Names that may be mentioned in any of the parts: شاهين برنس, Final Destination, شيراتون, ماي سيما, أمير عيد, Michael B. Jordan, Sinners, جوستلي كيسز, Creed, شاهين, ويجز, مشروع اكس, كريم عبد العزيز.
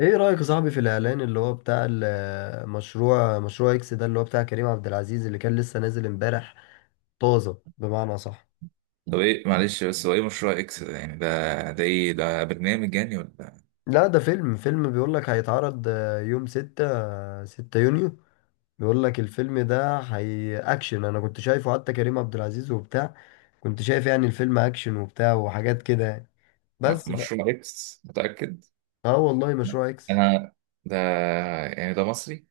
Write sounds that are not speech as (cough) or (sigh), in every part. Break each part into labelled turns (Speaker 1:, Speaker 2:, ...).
Speaker 1: ايه رأيك يا صاحبي في الاعلان اللي هو بتاع المشروع، مشروع اكس ده، اللي هو بتاع كريم عبد العزيز اللي كان لسه نازل امبارح، طازة بمعنى صح.
Speaker 2: طب، ايه معلش، بس هو ايه مشروع اكس ده؟ يعني ده ده ايه؟ ده برنامج يعني ولا
Speaker 1: لا، ده فيلم بيقول لك هيتعرض يوم 6 يونيو. بيقول لك الفيلم ده هي اكشن، انا كنت شايفه، حتى كريم عبد العزيز وبتاع، كنت شايف يعني الفيلم اكشن وبتاع وحاجات كده يعني. بس ف...
Speaker 2: مشروع اكس؟ متأكد؟
Speaker 1: اه والله
Speaker 2: لا.
Speaker 1: مشروع اكس
Speaker 2: انا، ده يعني ده مصري؟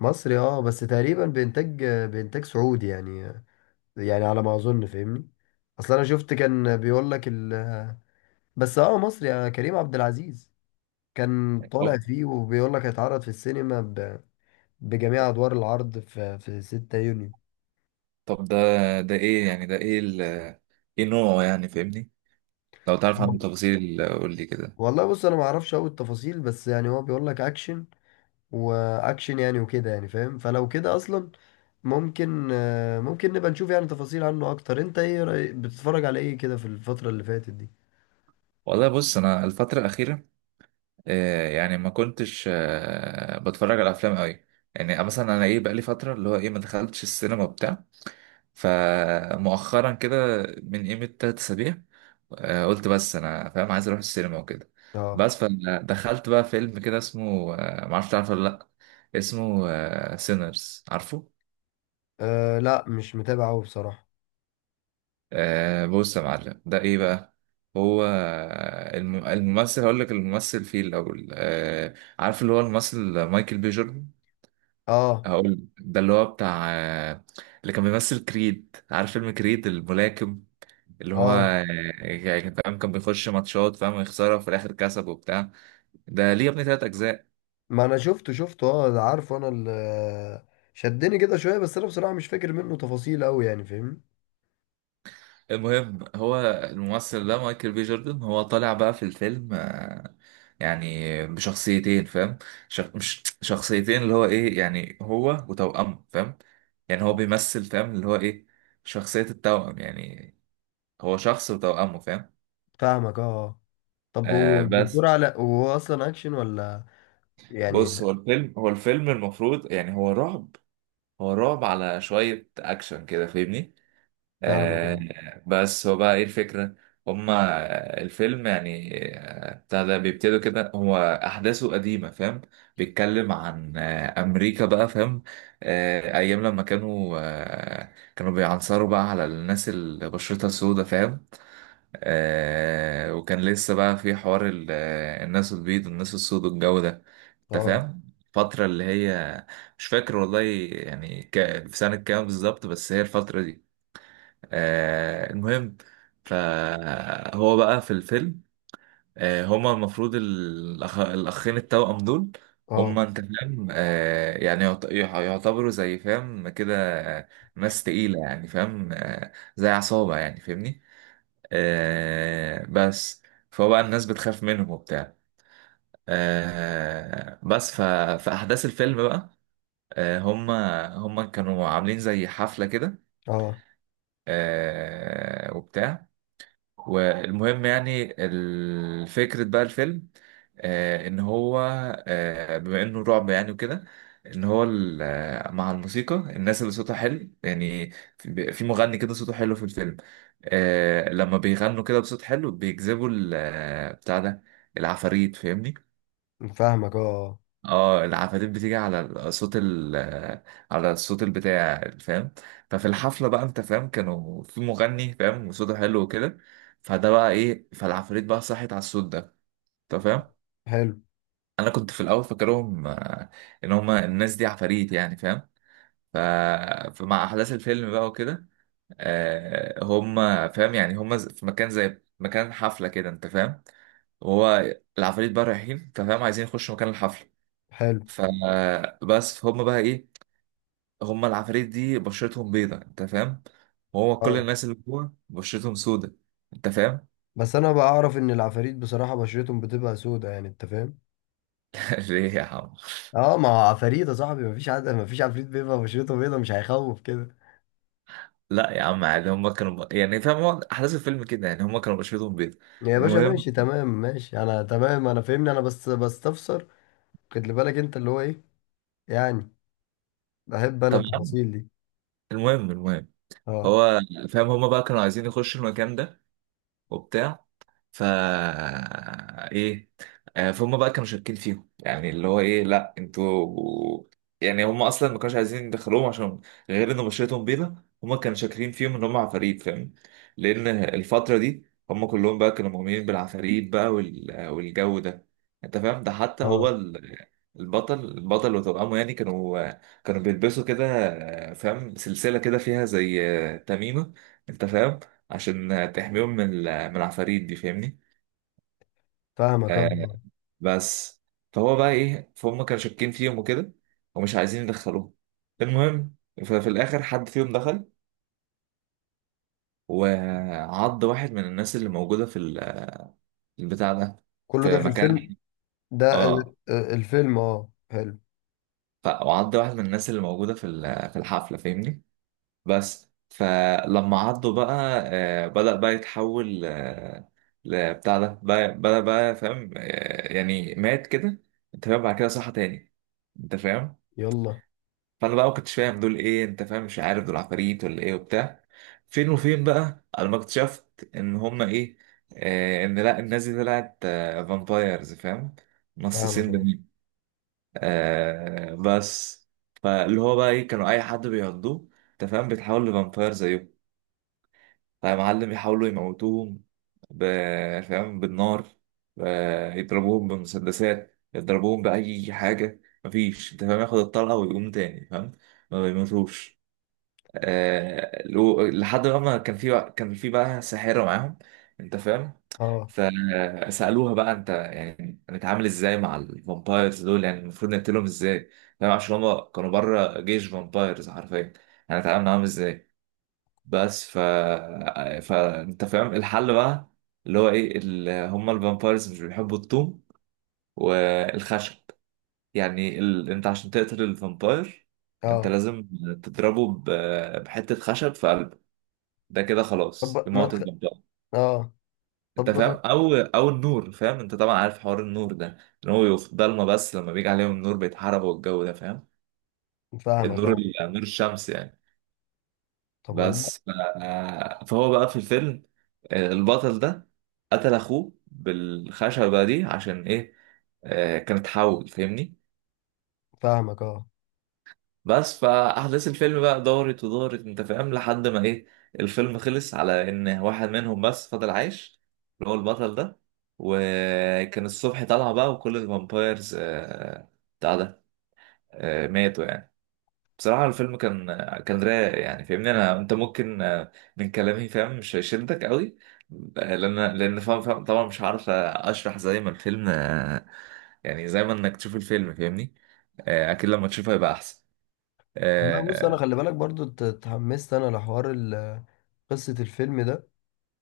Speaker 1: مصري اه، بس تقريبا بإنتاج بإنتاج سعودي يعني، يعني على ما اظن فاهمني. اصل انا شفت كان بيقول لك ال... بس اه مصري، كريم عبد العزيز كان طالع
Speaker 2: أه.
Speaker 1: فيه وبيقول لك هيتعرض في السينما ب... بجميع ادوار العرض في 6 يونيو.
Speaker 2: طب ده ايه؟ يعني ده ايه ايه نوعه يعني، فاهمني؟ لو تعرف عنه تفاصيل قول لي كده.
Speaker 1: والله بص، انا ما اعرفش قوي التفاصيل، بس يعني هو بيقول لك اكشن واكشن يعني وكده، يعني فاهم، فلو كده اصلا ممكن، ممكن نبقى نشوف يعني تفاصيل عنه اكتر. انت ايه رأي... بتتفرج على ايه كده في الفترة اللي فاتت دي؟
Speaker 2: والله بص، انا الفترة الأخيرة يعني ما كنتش بتفرج على افلام قوي. يعني مثلا انا ايه، بقالي فترة اللي هو ايه ما دخلتش السينما وبتاع. فمؤخرا كده، من قيمة 3 أسابيع، قلت بس أنا فاهم عايز أروح السينما وكده.
Speaker 1: اه
Speaker 2: بس فدخلت بقى فيلم كده اسمه معرفش تعرفه ولا لأ. اسمه سينرز، عارفه؟
Speaker 1: آه، لا مش متابع قوي بصراحة.
Speaker 2: بص يا معلم، ده إيه بقى؟ هو الممثل، هقول لك الممثل فيه الأول، عارف اللي هو الممثل مايكل بي جوردن.
Speaker 1: اه
Speaker 2: هقول ده اللي هو بتاع اللي كان بيمثل كريد، عارف فيلم كريد الملاكم، اللي هو
Speaker 1: اه،
Speaker 2: يعني كان فاهم، كان بيخش ماتشات، فاهم، ويخسرها وفي الاخر كسب وبتاع. ده ليه يا ابني 3 اجزاء.
Speaker 1: ما انا شفته اه، ده عارفه، انا اللي شدني كده شويه، بس انا بصراحه مش فاكر منه تفاصيل قوي يعني فاهم.
Speaker 2: المهم، هو الممثل ده مايكل بي جوردن هو طالع بقى في الفيلم يعني بشخصيتين، فاهم. مش شخصيتين، اللي هو ايه يعني هو وتوأمه، فاهم. يعني هو بيمثل، فاهم، اللي هو ايه شخصية التوأم يعني. هو شخص وتوأمه، فاهم.
Speaker 1: فاهمك اه آه. طب هو
Speaker 2: بس،
Speaker 1: بتدور على، هو اصلا اكشن ولا يعني؟
Speaker 2: بص، هو الفيلم المفروض يعني هو رعب. هو رعب على شوية أكشن كده، فاهمني.
Speaker 1: فاهمك اه.
Speaker 2: آه، بس هو بقى ايه الفكرة؟ هما الفيلم يعني بتاع ده بيبتدوا كده، هو أحداثه قديمة، فاهم. بيتكلم عن أمريكا بقى، فاهم. أيام لما كانوا بيعنصروا بقى على الناس اللي بشرتها سودة، فاهم. وكان لسه بقى في حوار الناس البيض والناس السود والجو ده. أنت
Speaker 1: اه.
Speaker 2: فاهم الفترة اللي هي، مش فاكر والله، يعني في سنة كام بالظبط، بس هي الفترة دي. المهم، فهو بقى في الفيلم، هما المفروض الأخين التوأم دول،
Speaker 1: اه.
Speaker 2: هما أنت فاهم، يعني يعتبروا زي، فاهم، كده، آه، ناس تقيلة يعني، فاهم، زي عصابة يعني، فاهمني. بس، فهو بقى الناس بتخاف منهم وبتاع. بس في أحداث الفيلم بقى، هما كانوا عاملين زي حفلة كده،
Speaker 1: اه.
Speaker 2: وبتاع. والمهم يعني الفكرة بقى الفيلم، ان هو، بما انه رعب يعني وكده، ان هو مع الموسيقى، الناس اللي صوتها حلو يعني، في مغني كده صوته حلو في الفيلم. لما بيغنوا كده بصوت حلو بيجذبوا بتاع ده، العفاريت، فاهمني.
Speaker 1: فاهمك اه آه.
Speaker 2: اه، العفاريت بتيجي على صوت على الصوت البتاع يعني، فاهم. ففي الحفله بقى، انت فاهم، كانوا في مغني، فاهم، وصوته حلو وكده. فده بقى ايه، فالعفاريت بقى صحت على الصوت ده، انت فاهم.
Speaker 1: حلو.
Speaker 2: انا كنت في الاول فاكرهم ان هما الناس دي عفاريت يعني، فاهم. ف... فمع احداث الفيلم بقى وكده، هما فاهم، يعني هما في مكان زي مكان حفله كده، انت فاهم، وهو العفاريت بقى رايحين، انت فاهم، عايزين يخشوا مكان الحفله.
Speaker 1: حلو.
Speaker 2: فبس هم بقى ايه، هما العفاريت دي بشرتهم بيضة، انت فاهم، وهو كل
Speaker 1: اه،
Speaker 2: الناس اللي جوه بشرتهم سودة، انت فاهم.
Speaker 1: بس انا بعرف ان العفاريت بصراحه بشرتهم بتبقى سودة يعني، انت فاهم.
Speaker 2: (laughs) ليه يا عم؟
Speaker 1: اه، ما هو عفاريت يا صاحبي، مفيش، عاد مفيش عفريت بيبقى بشرته بيضه، مش هيخوف كده.
Speaker 2: لا يا عم، عادي، هما كانوا يعني فاهم، هو احداث الفيلم كده يعني، هما كانوا بشرتهم بيضة.
Speaker 1: يا باشا
Speaker 2: المهم.
Speaker 1: ماشي تمام، ماشي انا تمام، انا فاهمني، انا بس بستفسر. خد لي بالك انت اللي هو ايه، يعني بحب انا
Speaker 2: طب يا عم،
Speaker 1: التفاصيل دي.
Speaker 2: المهم.
Speaker 1: اه.
Speaker 2: هو فاهم، هما بقى كانوا عايزين يخشوا المكان ده وبتاع، فا ايه، فهم بقى كانوا شاكين فيهم يعني اللي هو ايه، لا انتوا، يعني هم اصلا ما كانوش عايزين يدخلوهم عشان غير ان بشرتهم بيضة. هم كانوا شاكرين فيهم ان هم عفاريت، فاهم، لان الفترة دي هم كلهم بقى كانوا مؤمنين بالعفاريت بقى والجو ده. انت فاهم، ده حتى هو
Speaker 1: اه.
Speaker 2: البطل، وتوأمه يعني، كانوا بيلبسوا كده، فاهم، سلسلة كده فيها زي تميمة، انت فاهم، عشان تحميهم من العفاريت دي، فاهمني.
Speaker 1: فاهمك اه
Speaker 2: آه
Speaker 1: آه.
Speaker 2: بس، فهو بقى ايه، فهم كانوا شاكين فيهم وكده ومش عايزين يدخلوهم. المهم، ففي الاخر حد فيهم دخل وعض واحد من الناس اللي موجوده البتاع ده،
Speaker 1: كله ده
Speaker 2: في
Speaker 1: في الفيلم؟
Speaker 2: مكان،
Speaker 1: ده ال-
Speaker 2: اه،
Speaker 1: الفيلم اه حلو.
Speaker 2: وعض واحد من الناس اللي موجوده في الحفله، فاهمني. بس فلما عضه بقى، بدأ بقى يتحول، بدأ بقى، فاهم، يعني مات كده، انت فاهم، بعد كده صحى تاني، انت فاهم.
Speaker 1: يلا.
Speaker 2: فانا بقى ما كنتش فاهم دول ايه، انت فاهم، مش عارف دول عفاريت ولا ايه وبتاع. فين وفين بقى انا ما اكتشفت ان هما ايه، ان لا الناس دي طلعت، فامبايرز، فاهم،
Speaker 1: فاهمك
Speaker 2: نصاصين
Speaker 1: اه.
Speaker 2: دمين. بس، فاللي هو بقى ايه، كانوا اي حد بيعضوه، انت فاهم، بيتحول لفامباير زيهم. فمعلم يحاولوا يموتوهم فاهم، بالنار، يضربوهم بمسدسات، يضربوهم بأي حاجة، مفيش انت فاهم ياخد الطلقة ويقوم تاني، فاهم، ما بيموتوش. لحد ما كان في بقى، ساحرة معاهم، انت فاهم.
Speaker 1: اه.
Speaker 2: فسألوها بقى انت، يعني نتعامل ازاي مع الفامبايرز دول، يعني المفروض نقتلهم ازاي؟ فاهم، عشان هما كانوا بره جيش فامبايرز حرفيا، يعني نتعامل معاهم ازاي؟ بس فانت فاهم الحل بقى، اللي هو ايه هما الفامبايرز مش بيحبوا الطوم والخشب. يعني انت عشان تقتل الفامباير انت
Speaker 1: اه.
Speaker 2: لازم تضربه بحتة خشب في قلبه. ده كده خلاص
Speaker 1: طب ما
Speaker 2: يموت
Speaker 1: تخ...
Speaker 2: الفامباير.
Speaker 1: اه.
Speaker 2: انت
Speaker 1: طب
Speaker 2: فاهم، او النور، فاهم، انت طبعا عارف حوار النور ده، ان هو يقف ضلمه، بس لما بيجي عليهم النور بيتحرقوا والجو ده، فاهم.
Speaker 1: فاهمك
Speaker 2: النور
Speaker 1: اه.
Speaker 2: نور الشمس يعني.
Speaker 1: طب والله
Speaker 2: بس فهو بقى في الفيلم، البطل ده قتل اخوه بالخشبة دي، عشان ايه؟ كانت حول، فاهمني.
Speaker 1: فاهمك اه.
Speaker 2: بس فاحداث الفيلم بقى دارت ودارت، انت فاهم، لحد ما ايه، الفيلم خلص على ان واحد منهم بس فضل عايش، اللي هو البطل ده. وكان الصبح طالع بقى وكل الفامبايرز بتاع ده، ماتوا يعني. بصراحة الفيلم كان رايق يعني، فاهمني، انت ممكن من كلامي، فاهم، مش هيشدك قوي، لان فاهم، طبعا مش عارف اشرح زي ما الفيلم، يعني زي ما انك تشوف الفيلم، فاهمني. اكيد لما تشوفه هيبقى احسن.
Speaker 1: لا بص، انا
Speaker 2: اه،
Speaker 1: خلي بالك برضو، ات- اتحمست انا لحوار ال- قصة الفيلم ده،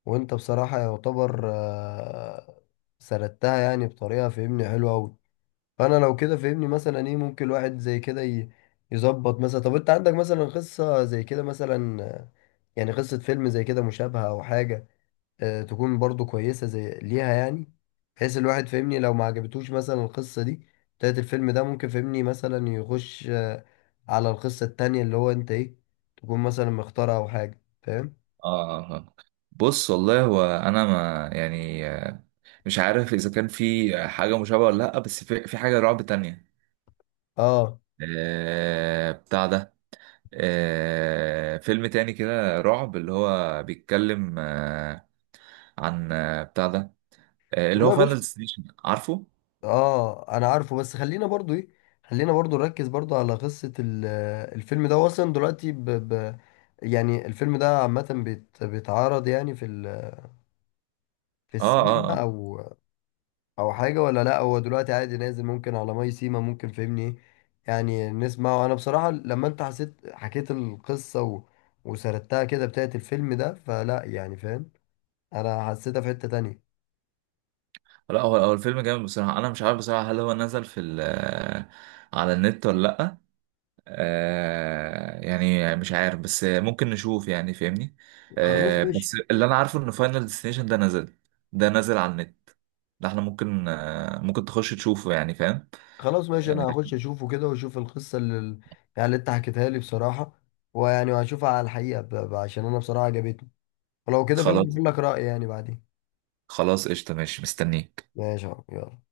Speaker 1: وانت بصراحة يعتبر سردتها يعني بطريقة فهمني حلوة أوي. فانا لو كده فهمني مثلا ايه ممكن الواحد زي كده ي- يظبط مثلا. طب انت عندك مثلا قصة زي كده مثلا، يعني قصة فيلم زي كده مشابهة او حاجة، تكون برضو كويسة زي ليها يعني، بحيث الواحد فهمني لو ما عجبتوش مثلا القصة دي بتاعت الفيلم ده، ممكن فهمني مثلا يخش على القصة التانية، اللي هو انت ايه تكون مثلا مختارها او حاجة فاهم.
Speaker 2: آه، آه. آه. بص، والله هو انا ما يعني مش عارف اذا كان في حاجة مشابهة ولا لا، بس في حاجة رعب تانية،
Speaker 1: اه
Speaker 2: بتاع ده، فيلم تاني كده رعب اللي هو بيتكلم عن بتاع ده، اللي هو
Speaker 1: والله
Speaker 2: فاينل
Speaker 1: بص،
Speaker 2: ديستنيشن، عارفه؟
Speaker 1: اه انا عارفه، بس خلينا برضو ايه، خلينا برضو نركز برضو على قصة ال- الفيلم ده، هو اصلا دلوقتي ب... ب... يعني الفيلم ده عامة بيت... بيتعرض يعني في ال... في
Speaker 2: اه، اه،
Speaker 1: السينما
Speaker 2: آه.
Speaker 1: او او حاجة ولا لا؟ هو دلوقتي عادي نازل، ممكن على ماي سيما ممكن فهمني ايه، يعني نسمعه؟ انا بصراحة لما انت حسيت حكيت القصة و... وسردتها كده بتاعت الفيلم ده، فلا يعني فاهم، انا حسيتها في حتة تانية.
Speaker 2: لا، هو الفيلم جامد بصراحة، أنا مش عارف بصراحة هل هو نزل في ال آه، على النت ولا لأ. يعني مش عارف بس ممكن نشوف يعني، فاهمني.
Speaker 1: خلاص
Speaker 2: بس،
Speaker 1: ماشي.
Speaker 2: اللي أنا عارفه إن فاينل ديستنيشن ده نزل، على النت. ده احنا ممكن، تخش تشوفه يعني، فاهم.
Speaker 1: خلاص ماشي، انا
Speaker 2: آه
Speaker 1: هخش اشوفه كده، واشوف القصه اللي يعني اللي انت حكيتها لي بصراحه، ويعني وهشوفها على الحقيقه ب... ب- عشان انا بصراحه عجبتني، ولو كده فاهم
Speaker 2: خلاص،
Speaker 1: بقول لك رايي يعني بعدين.
Speaker 2: خلاص، قشطة، ماشي، مستنيك.
Speaker 1: ماشي يا عم، يلا.